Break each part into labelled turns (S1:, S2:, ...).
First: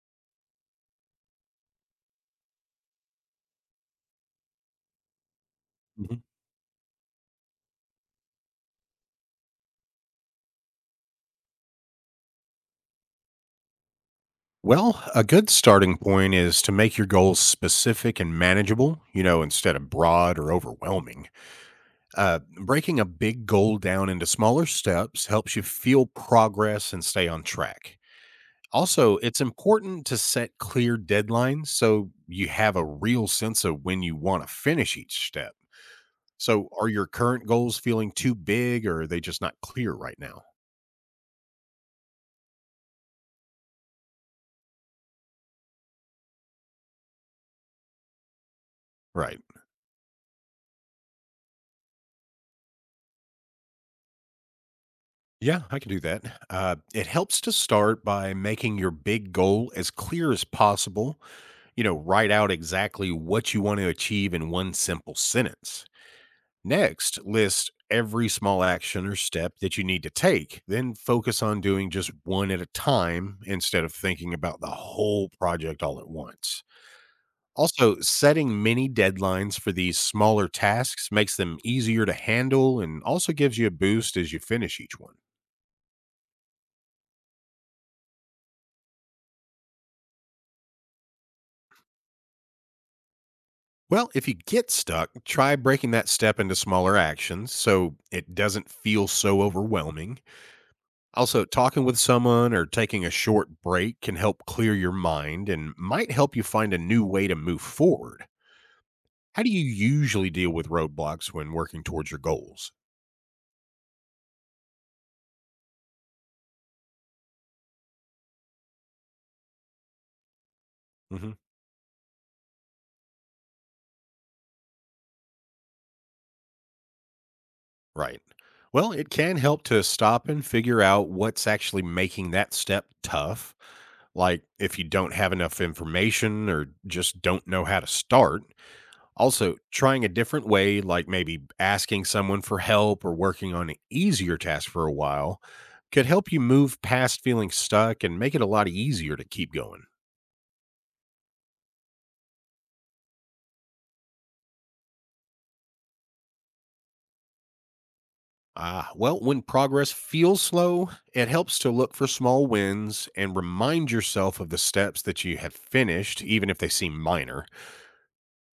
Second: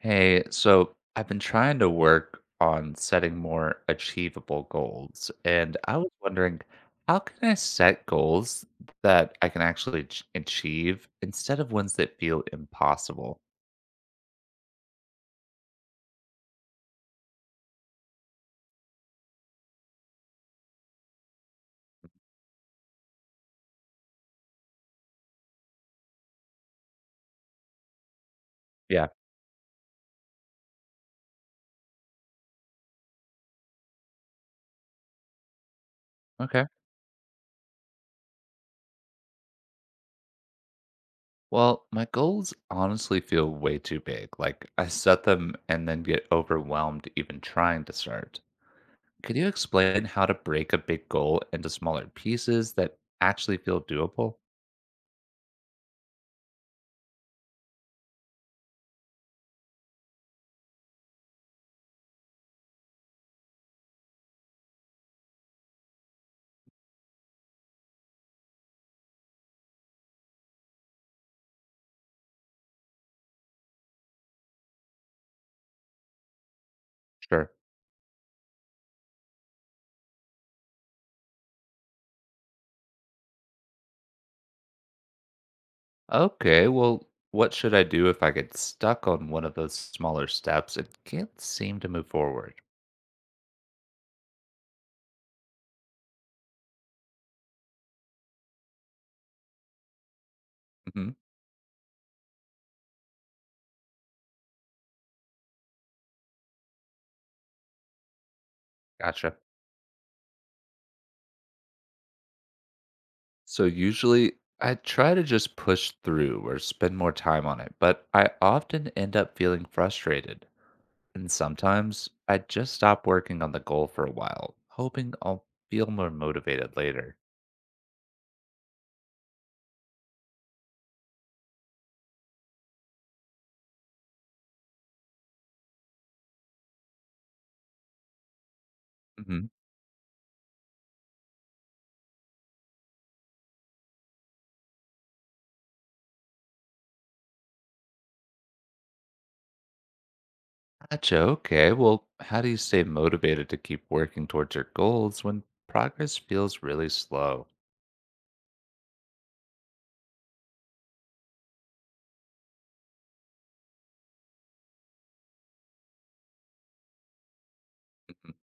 S1: Hey, so I've been trying to work on setting more achievable goals, and I was
S2: Mhm.
S1: wondering, how can I set goals that I can actually achieve instead of ones that feel impossible?
S2: Well, a good starting point is to make your goals specific and manageable, you know, instead of broad or overwhelming. Breaking a big goal down into smaller steps helps you feel progress and stay on track.
S1: Yeah.
S2: Also, it's important to set clear deadlines so you have a real sense of when you want to finish each step.
S1: Okay.
S2: So are your current goals feeling too big or are they just not clear right now?
S1: Well, my goals honestly feel way too big. Like I set them and then get overwhelmed even trying to start. Could
S2: Right.
S1: you explain how to break a big goal into smaller pieces that actually feel doable?
S2: Yeah, I can do that. It helps to start by making your big goal as clear as possible. You know, write out exactly what you want to achieve in one simple sentence. Next, list every small action or step that you need to take. Then focus on doing just one at a time instead of thinking about the whole project all at once.
S1: Sure.
S2: Also, setting mini deadlines for these smaller tasks makes them easier to handle and also gives you a boost as you finish each one.
S1: Okay, well, what should I do if I get stuck on one of those smaller steps and can't seem to move forward?
S2: Well, if you get stuck, try breaking that step into smaller actions so it doesn't feel so overwhelming.
S1: hmm
S2: Also, talking with someone or taking a short break can help clear your mind and might help you find a new way to move forward.
S1: Gotcha.
S2: How do you usually deal with roadblocks when working towards your goals?
S1: So usually I try to just push through or spend more time on it, but I often end up feeling frustrated. And
S2: Mhm.
S1: sometimes I just stop working on the goal for a while, hoping I'll feel more motivated later.
S2: Right. Well, it can help to stop and figure out what's actually making that step tough. Like if you don't have enough information or just don't know how to start.
S1: hmm
S2: Also, trying a different way, like maybe asking someone for help or working on an easier task for a while, could help you move past feeling stuck and make it a lot easier to keep going.
S1: Gotcha. Okay. Well, how do you stay motivated to keep working towards your goals when progress feels really slow?
S2: Ah, well, when progress feels slow, it helps to look for small wins and remind yourself of the steps that you have finished, even if they seem minor.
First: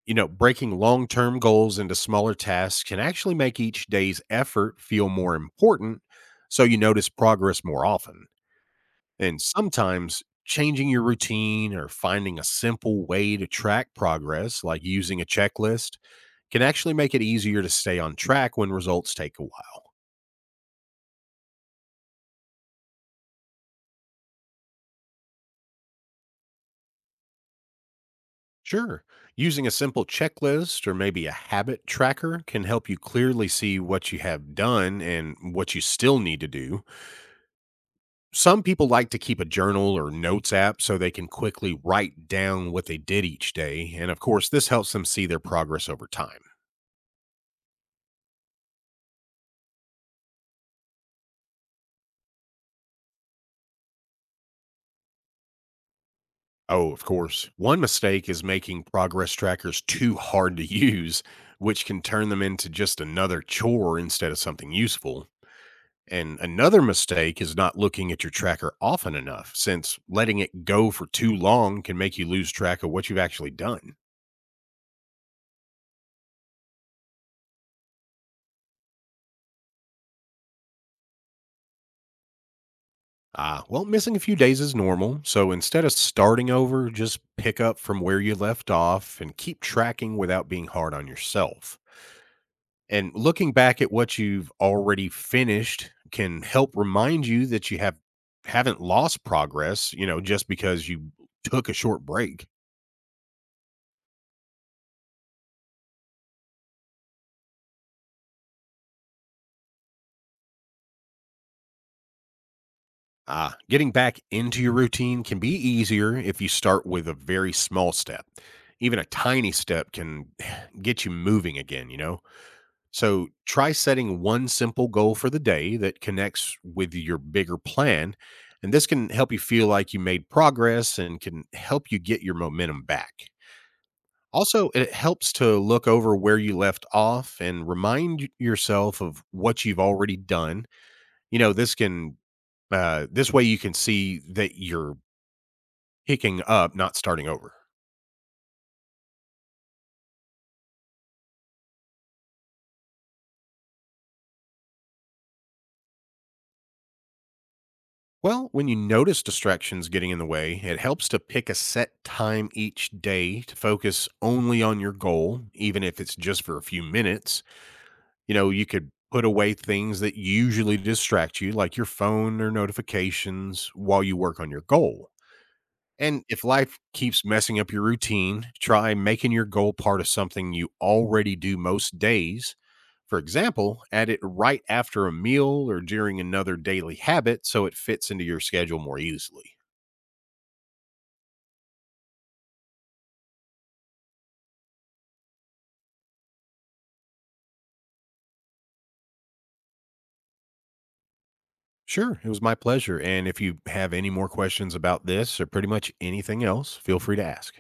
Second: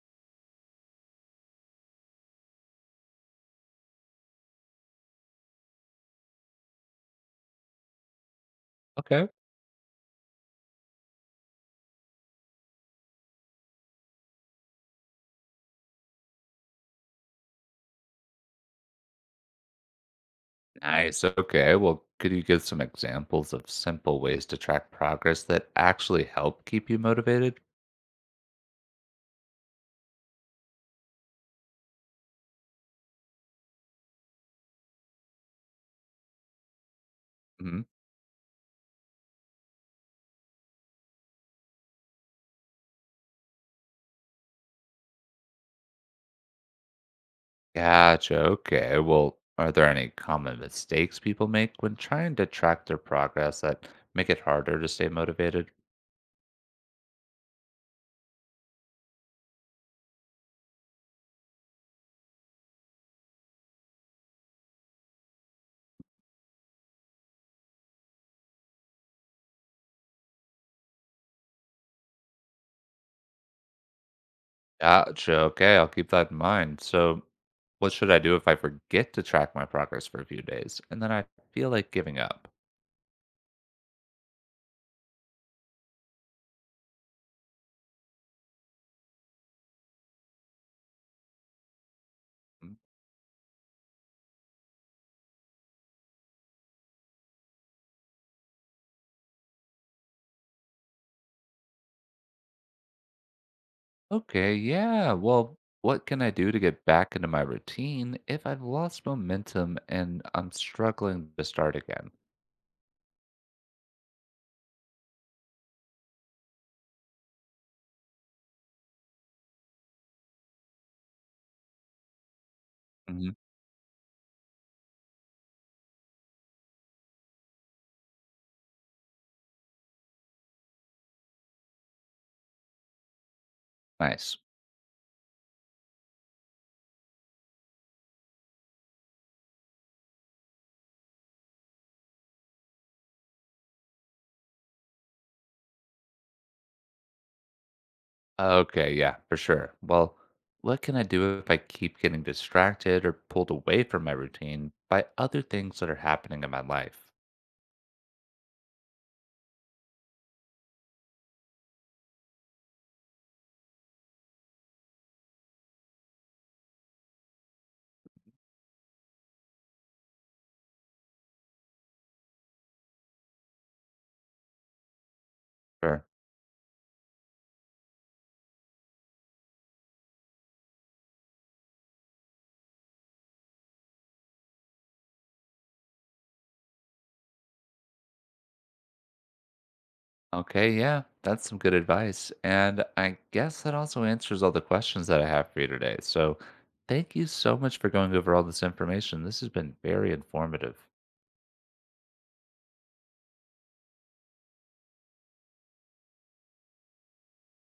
S2: You know, breaking long term goals into smaller tasks can actually make each day's effort feel more important, so you notice progress more often.
S1: Okay.
S2: And sometimes changing your routine or finding a simple way to track progress, like using a checklist, can actually make it easier to stay on track when results take a while.
S1: Nice. Okay, well, could you give some examples of simple ways to track progress that actually help keep you motivated?
S2: Sure. Using a simple checklist or maybe a habit tracker can help you clearly see what you have done and what you still need to do.
S1: hmm
S2: Some people like to keep a journal or notes app so they can quickly write down what they did each day. And of course, this helps them see their progress over time.
S1: Gotcha. Okay. Well, are there any common mistakes people make when trying to track their progress that make it harder to stay motivated?
S2: Oh, of course. One mistake is making progress trackers too hard to use, which can turn them into just another chore instead of something useful. And another mistake is not looking at your tracker often enough, since letting it go for too long can make you lose track of what you've actually done.
S1: Gotcha. Okay. I'll keep that in mind. So, what should I do if I forget to track my progress for a few days and then I feel like giving up?
S2: Ah, well, missing a few days is normal, so instead of starting over, just pick up from where you left off and keep tracking without being hard on yourself. And looking back at what you've already finished can help remind you that you haven't lost progress, you know, just because you took a short break.
S1: Okay, yeah. Well, what can I do to get back into my routine if I've lost momentum and I'm struggling to start again?
S2: Ah, getting back into your routine can be easier if you start with a very small step. Even a tiny step can get you moving again, you know? So
S1: hmm
S2: try setting one simple goal for the day that connects with your bigger plan. And this can help you feel like you made progress and can help you get your momentum back.
S1: Nice.
S2: Also, it helps to look over where you left off and remind yourself of what you've already done. You know, this way you can see that you're picking up, not starting over.
S1: Okay, yeah, for sure. Well, what can I do if I keep getting distracted or pulled away from my routine by other things that are happening in my life?
S2: Well, when you notice distractions getting in the way, it helps to pick a set time each day to focus only on your goal, even if it's just for a few minutes. You know, you could put away things that usually distract you, like your phone or notifications, while you work on your goal.
S1: Sure.
S2: And if life keeps messing up your routine, try making your goal part of something you already do most days. For example, add it right after a meal or during another daily habit so it fits into your schedule more easily.
S1: Okay, yeah, that's some good advice. And I guess that also answers all the questions that I have for you today. So thank you so much for going over all this information. This has been very informative.
S2: Sure, it was my pleasure. And if you have any more questions about this or pretty much anything else, feel free to ask.